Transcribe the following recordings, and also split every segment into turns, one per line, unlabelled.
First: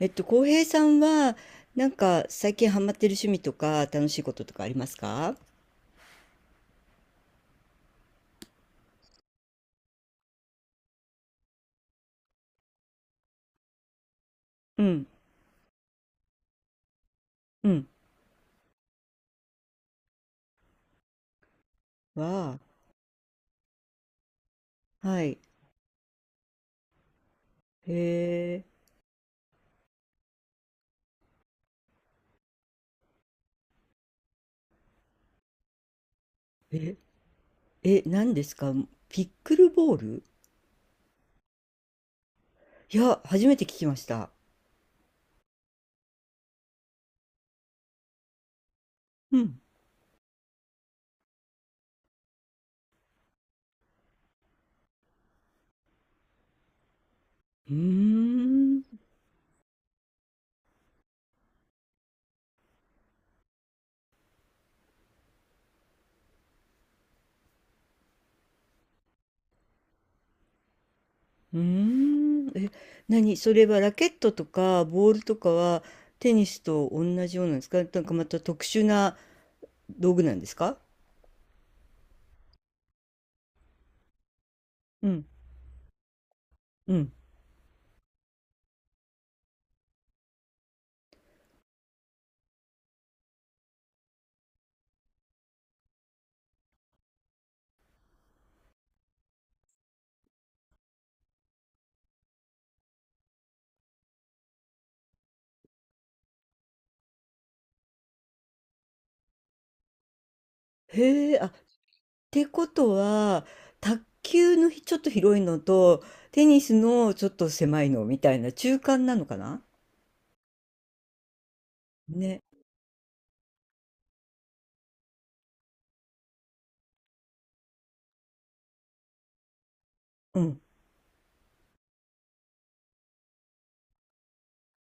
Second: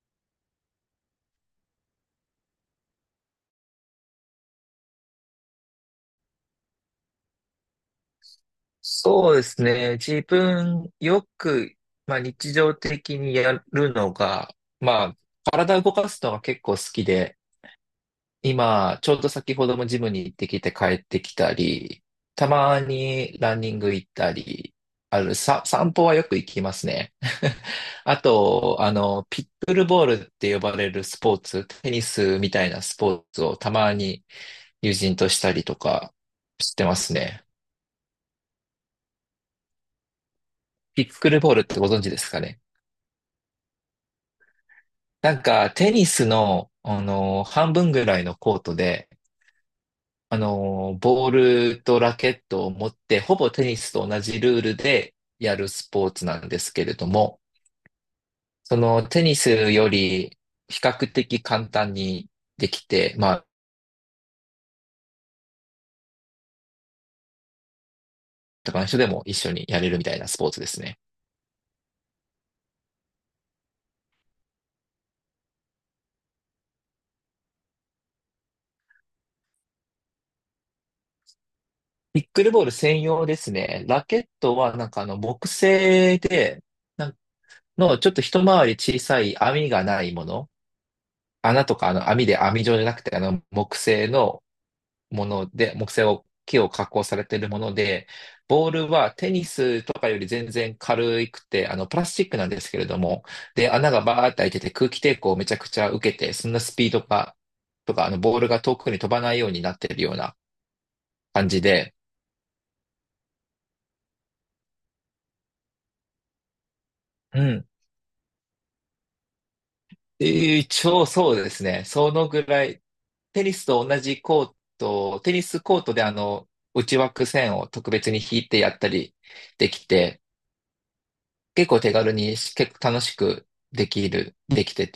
浩平さんは、最近ハマってる趣味とか、楽しいこととかありますか？
そうですね。自分よく、日常的にやるのが、
う
ま
ん、
あ、体を動かすのが結構好きで、
うん。
今、ちょうど先ほどもジムに行ってきて帰ってきたり、た
わ
まにランニング行ったり、
あ、
あ
は
る、
い。
さ、散歩はよく行きますね。
へ
あ
え、
と、ピックルボールって呼ばれるスポーツ、テニスみたいなスポーツをたまに友人としたりとかしてま
え、
すね。
え、何ですか？ピックルボール？
ピックルボールってご存知ですかね。
いや、初めて聞きました。
なんか、テニスの、半分ぐらいのコートで、
うん。
あのーボールとラケットを持って、ほぼテニスと同じルールでやるスポーツなんですけれども、
うー
そ
ん、
のテニスより比較的簡単にできて、他の人でも一緒にやれるみたいなスポーツですね。
うーん。え、何？それはラケットとか、ボールとかは、テニスと同じようなんですか？なんかまた特殊な道具なんですか？
ピックルボール専用ですね。ラケットはなんかあ
う
の
ん、
木製で、
う
な
ん。
んのちょっと一回り小さい網がないもの。穴とかあの網で網状じゃなくて、あの木製のもので、木を加工されているもので、ボールはテニスとかより全然軽くて、あのプラスチックなんですけれども、で、穴がバーって開いてて空気抵抗をめちゃくちゃ受けて、そんなスピードが、とか、あのボールが遠くに飛ばないようになっているような
へえ、
感
あ、
じで、
てことは、卓球のひちょっと広いのと、テニスのちょっ
う
と
ん。
狭いのみたいな中間なのかな。
一応そうですね。その
ね。
ぐらい、テニスコートで内枠線を特別に引いてやったりできて、
うん。
結構楽しくできる、できて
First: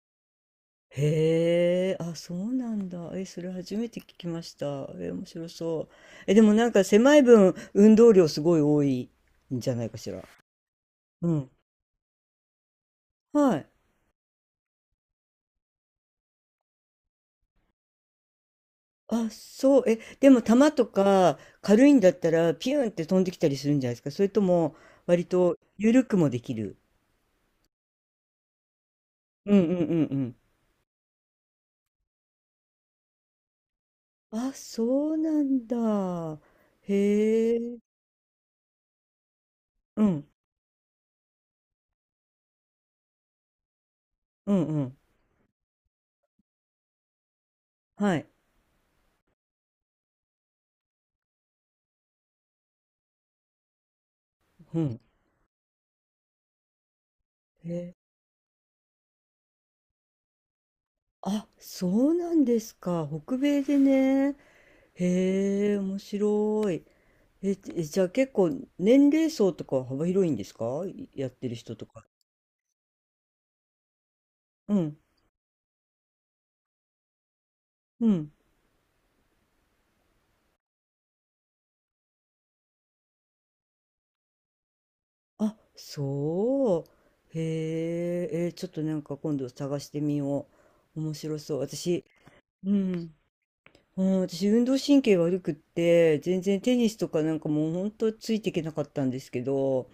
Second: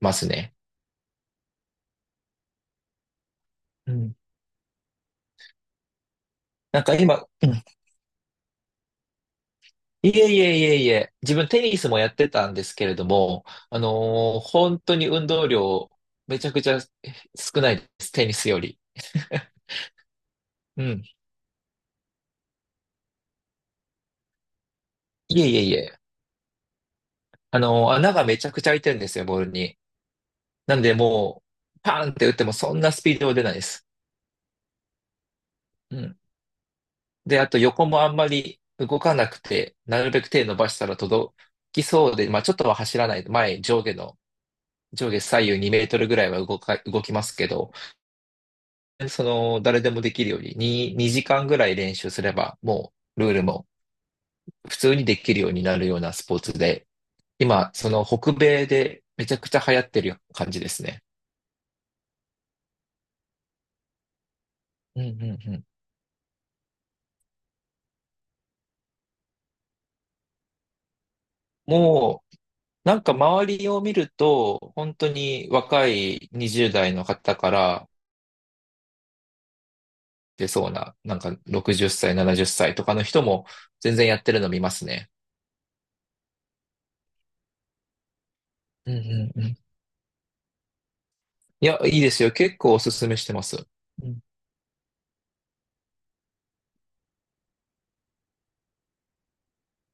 ますね。
へえ、あ、そうなんだ。え、それ初め
う
て聞
ん。
きました。え、面白そう。え、でもなん
な
か
んか
狭い
今、う
分、
ん、
運動量すごい多いんじゃないか
い
しら。
えいえいえいえ、
う
自分
ん。
テニスもやってたんですけれども、
はい。
本当に運動量めちゃくちゃ少ないです、テニスより。
あ、そう。え、でも球
う
と
ん。
か軽いんだったら、ピューンって飛んできたりするんじゃないですか。それとも、割
いえ
と
いえいえ。
緩くもできる。
穴がめちゃくちゃ開いてるんですよ、ボール
うんう
に。
んうんうん。
なんでもう、パーンって打ってもそんなスピードは出ないです。
あ、そうなん
うん。
だ。
で、あ
へ
と
え。
横もあんまり動かなくて、
う
なるべ
ん、
く手伸ばしたら届きそうで、まあちょっとは走らない。前、上下の、
うん、うん。
上下左右2メートルぐらいは動きますけど、
はい。
その、誰でもできるように、2時間ぐらい練習すれば、もう、ルールも普
う
通
ん。
にできるようになるようなスポーツで、今、
へ
そ
え。
の北米でめちゃくちゃ流行ってる感じですね。
あ、そうなんですか。北米でね。
うんうんうん。
へえ、面白い。え、じえじゃあ結構年齢層とかは幅広いんですか？いやってる人とか。
もうなんか周りを見ると、
う
本
ん、
当に若い20代の方から
うん。
出そうな、なんか60歳、70歳とかの人も全然やってるの見ますね。
あ、そう。へえ、え、ちょっと
う
な
ん
んか
う
今
んう
度
ん。
探してみよう。面白そう。
いや、いい
私、
ですよ。結
う
構おすす
ん。
めしてます。
う
うん、
ん、私運動神経悪くって全然テニスとかなんかもうほんとついていけなかったんですけど、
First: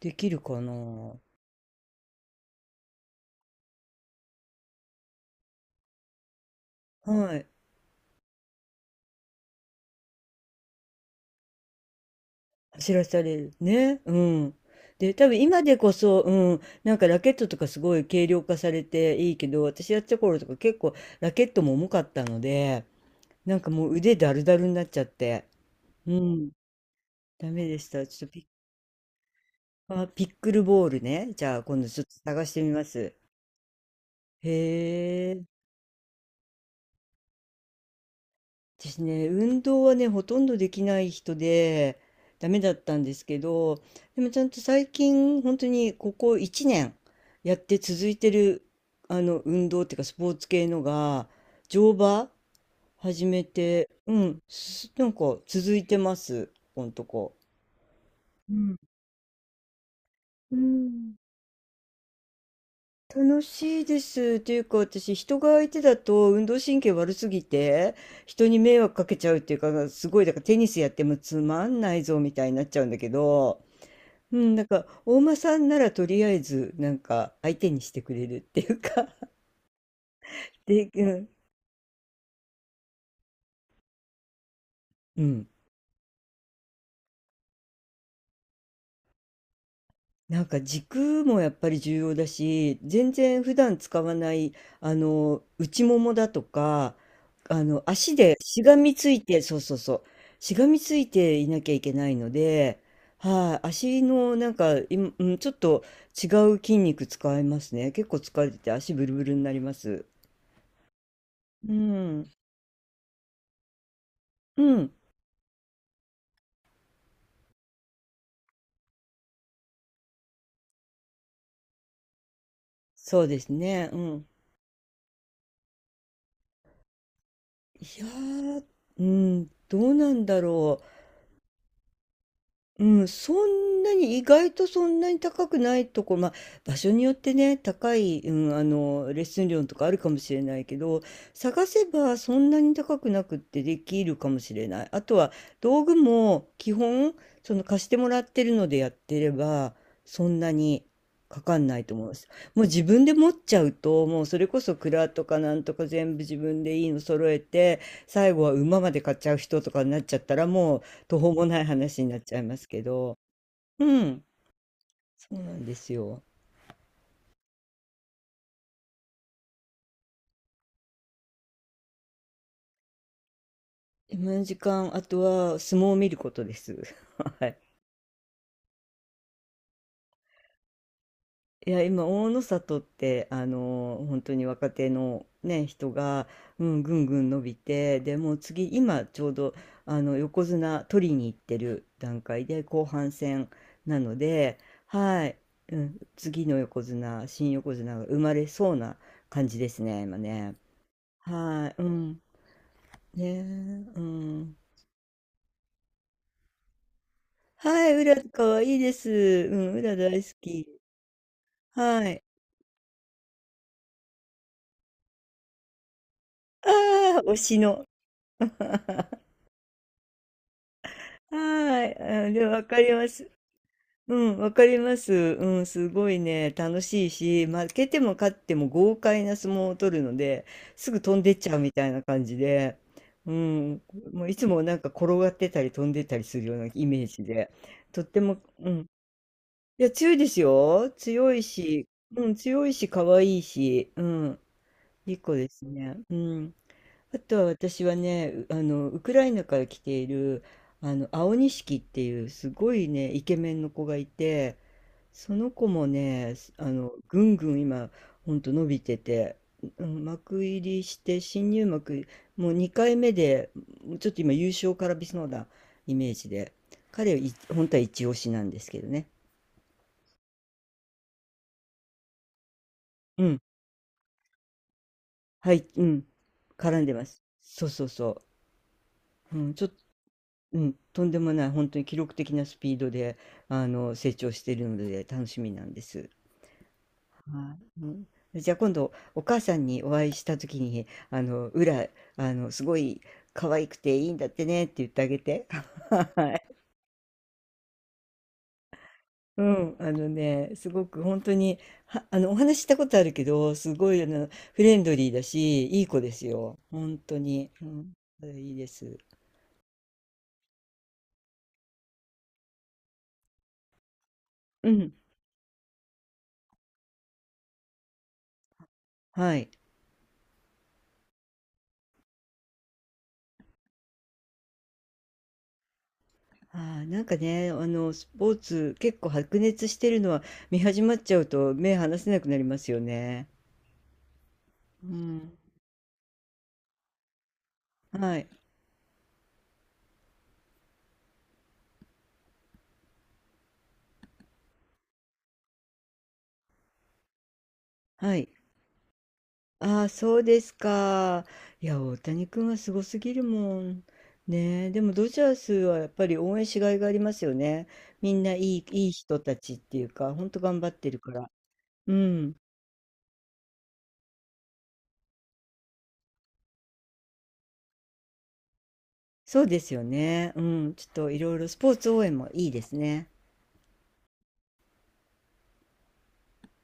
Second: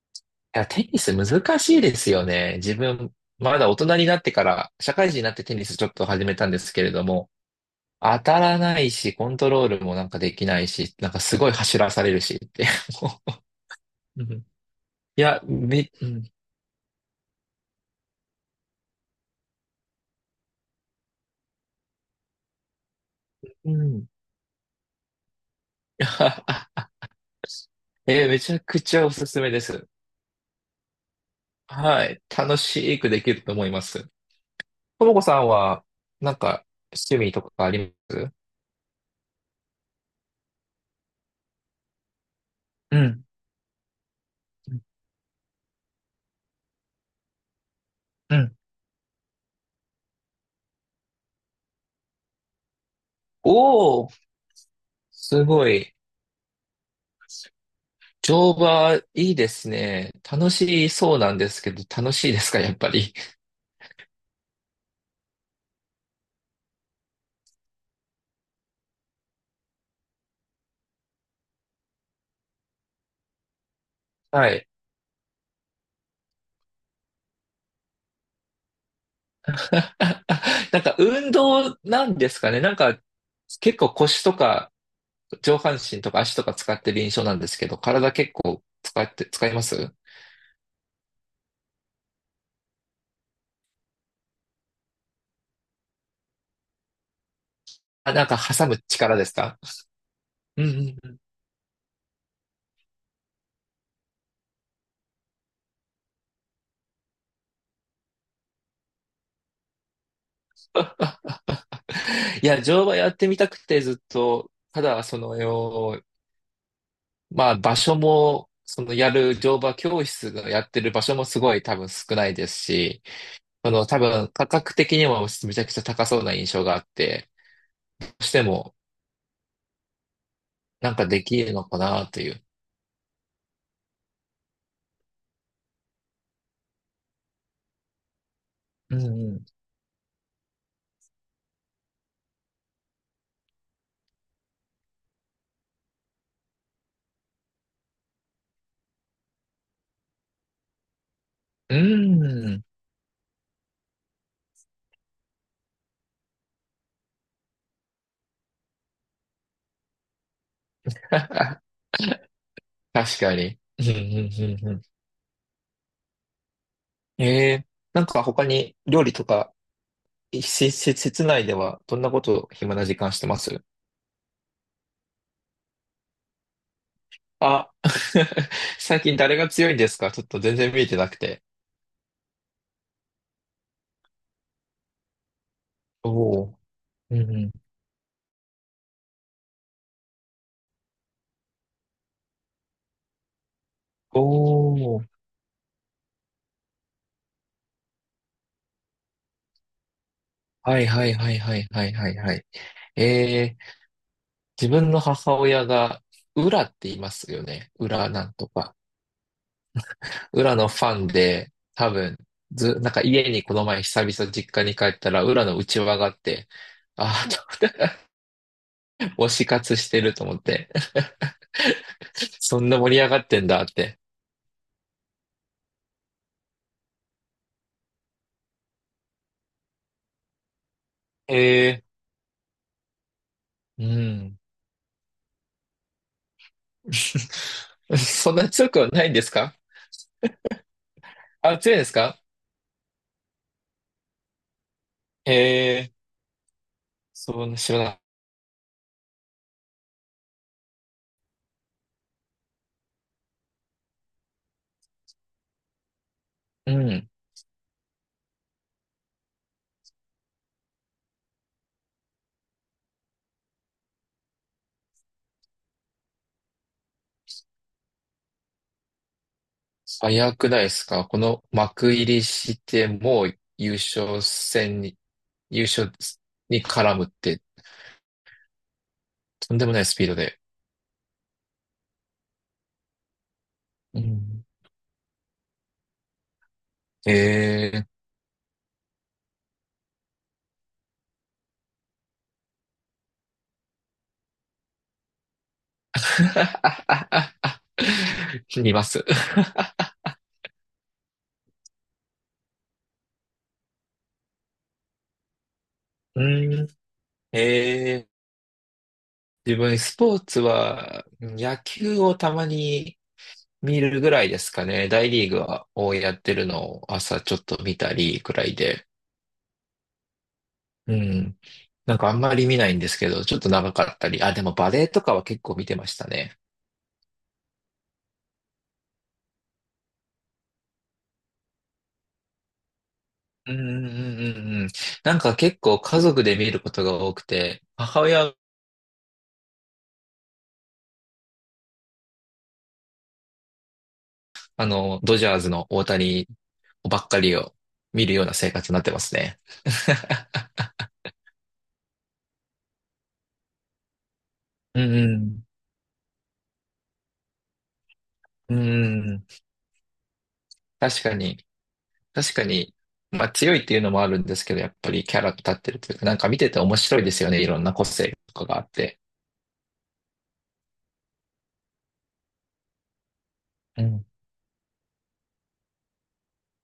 できる
い
か
や、
な？
テニス難しいですよね。自分、まだ大人になってから、社会人になってテニスちょっと始めたんですけれども、
はい。
当たらないし、コントロールもなんかできないし、なんかすごい走らされるしって。
走らされるね。 う
うん、
んで多分今でこ
う
そ、
ん。
うん、なんかラケットとかすごい軽量化されていいけど、私やってた頃とか結構ラケットも重かったので、なんか
う
もう
ん。
腕だるだるになっちゃって、うん、 ダメでした。ち
え
ょ
ー
っと
め
ピ
ちゃくちゃおすすめです。
ッ、あ、ピックルボールね、じゃあ今度ちょ
は
っと
い。
探し
楽
てみま
しく
す。
できると思います。
へ
ともこさ
え。
んは、なんか、趣味とかあります？
私ね、運動はね、ほとんどできない人で、ダメだった
う
んです
ん。
けど、でもちゃんと最近、本当にここ1年やって続いて
うん。
る、運動っていうか、スポーツ系のが、乗馬始めて、
お
う
ー、
ん、なんか
すご
続い
い。
てます、ここんとこ。う
乗
ん。
馬、いいですね。楽
う
し
ん、
そうなんですけど、楽しいですか、やっぱり。
楽しいです。っていうか、私、人が相手だと運動神経悪すぎて、人に迷惑かけちゃうっていうか、すごい、だからテニスやってもつまんないぞみたいになっちゃうんだけど、う
は
ん、
い。
大間さんならとりあえず、相手にしてくれるっていうか、
なん
で、
か、
うん、
運動なんですかね。なんか、結構腰とか、
うん、
上半身とか足とか使ってる印象なんですけど、体結構使って、使います？
なんか軸もやっぱり重要だし、全然普段使わない、内ももだとか、
あ、
足
なん
で
か
し
挟
が
む
みつ
力
い
です
て、そ
か？
うそうそう、し
う
がみつ
んう
い
ん、
ていなきゃいけないので、はい、足のなんか、いちょっと違う筋肉使いますね。結構疲れてて足ブルブルになります。うん、
いや、乗馬やってみたくてずっと、
う
た
ん、
だ、そのよ、まあ、場所も、そのやる乗馬教室がやってる場所もすごい多分少ないですし、
そうです
その
ね、う
多
ん。
分価格的にもめちゃくちゃ高そうな印象があって、
いや
どうして
ー、
も
うん、どうなんだろう。
なんかできるのかなという。
うん、そんなに、意外とそんなに高くないとこ、まあ、場所によってね、高い、うん、
うん
レッ
う
ス
ん。
ン料とかあるかもしれないけど、探せばそんなに高くなくってできるかもしれない。あとは道具も基本、その、貸してもらってるのでやってれば、そんなにかかん
う
ないと思います。も
ん。
う自分で持っちゃうと、もうそれこそ蔵とかなんとか全部自分でいいの揃えて、最後は馬まで買っちゃう人とかになっちゃったら、もう途方もない 話になっちゃいますけど、
確かに。う
う
んう
ん、
んうんう
そうなんですよ。
ん。えー、なんか他に料理とか、し室内ではどんなことを暇な時間してます？
今の時間、あとは相撲を見ることです。はい。
あ、最近誰が強いんですか？ちょっと全然見えてなくて。
いや、今、大の里って、本当に若手のね、人
お
が、
お。
うん、ぐん
う
ぐ
ん
ん
う
伸
ん。
びて、でもう次、今、ちょうど、横綱取りに行ってる段階で、後半戦なの
お
で、
お。
はい、うん、次の横綱、新横綱が生まれそうな感じですね、今ね。
はいはいはいはい
はい、
は
う
いはい
ん。
はい。
ねえ、
えー、
うん。
自分の母親が、裏って言いますよね。
はい、ウ
裏
ラ
なんと
可愛
か。
いです。うん、う大好
裏
き。
のファンで、多
は
分、
い。
ず、なんか家にこの前久々実家に帰ったら、裏の内輪があって、
ああ、
あ
推し
あ、
の。
と推し活してると思って。
はい。あ、で
そ
わ
ん
か
な
り
盛り
ま
上がっ
す。
てんだって。
うん、わかります。うん、すごいね、楽しいし、負けても勝っても豪快な相撲を取るので、すぐ飛んでっちゃうみ
え
たいな感じで、うん、
ー、う
もうい
ん。
つもなんか転がってたり飛んでったりするようなイメージで、とって
そん
も、
な
う
強く
ん。
はないんですか？
いや、強いですよ。強い
あ、強いで
し、
すか？
うん、強いし、可愛いし、うん。2
え
個です
えー、
ね。うん。あと
そ
は
うね、知ら
私
な
は
い。
ね、うウクライナから来ている、青錦っていうすごいね、イケメンの子がいて、その子もね、す
うん。
ぐんぐん今、ほんと伸びてて、うん幕入りして、新入幕、もう2回目で、ちょっと今優勝からびそうなイメージで、彼はい、本当は一押しなんですけどね。
早くないですか？この幕入りして、
う
もう
ん。
優勝戦に、
は
優
い、う
勝
ん。
に
絡んで
絡
ま
むっ
す。
て、
そうそうそう。う
と
ん、
ん
ちょ
で
っ
もないスピードで。
うん、とんでもない、本当に記録的なスピードで、
う
成長し
ん。
ているので楽しみなんです。
え
は
え
い。う
ー。
ん。じゃあ今度お母さんにお会いした時に、「裏、すごい可愛くていいんだってね」って言ってあげて。はい。
見ます。
うん、あのね、すごく本当に、はお話ししたことあるけど、すごい、フレンドリーだし、いい子で
う
すよ。
ん。
本当に。うん、
ええ
それいいです。
ー、自分、スポーツは、野球をたまに見るぐらいですか
う
ね。
ん、
大リーグをやってるのを朝ちょっと見たりくらいで。
はい。
うん。なんかあんまり見ないんですけど、ちょっと長かったり。あ、でもバレーとかは結構見てましたね。
ああ、なんかね、スポーツ結構白熱してるのは見始まっちゃうと目離せなくなりますよね。
うんうんうんうんうん。
う
なん
ん。
か結構家族で見ることが多くて、母
はい。
親、あの、ドジャースの大谷ばっかりを見る
は
よう
い。
な生活になってますね。
ああ、そうで すか。いや、大谷君はすごすぎるもん。ねえ、で
う
も
ん
ド
う
ジャー
ん。
スはやっぱり応援しがいがありますよね。みんない
う
い、いい
んう
人
ん。
たちっていうか、ほんと頑張ってる
確
か
か
ら。
に。
う
確
ん。
かに、まあ強いっていうのもあるんですけど、やっぱりキャラ立ってるというか、なんか見てて面白いですよね。いろんな個性とかがあって。
そうですよね。うん。ちょっといろいろスポーツ応援もいいですね。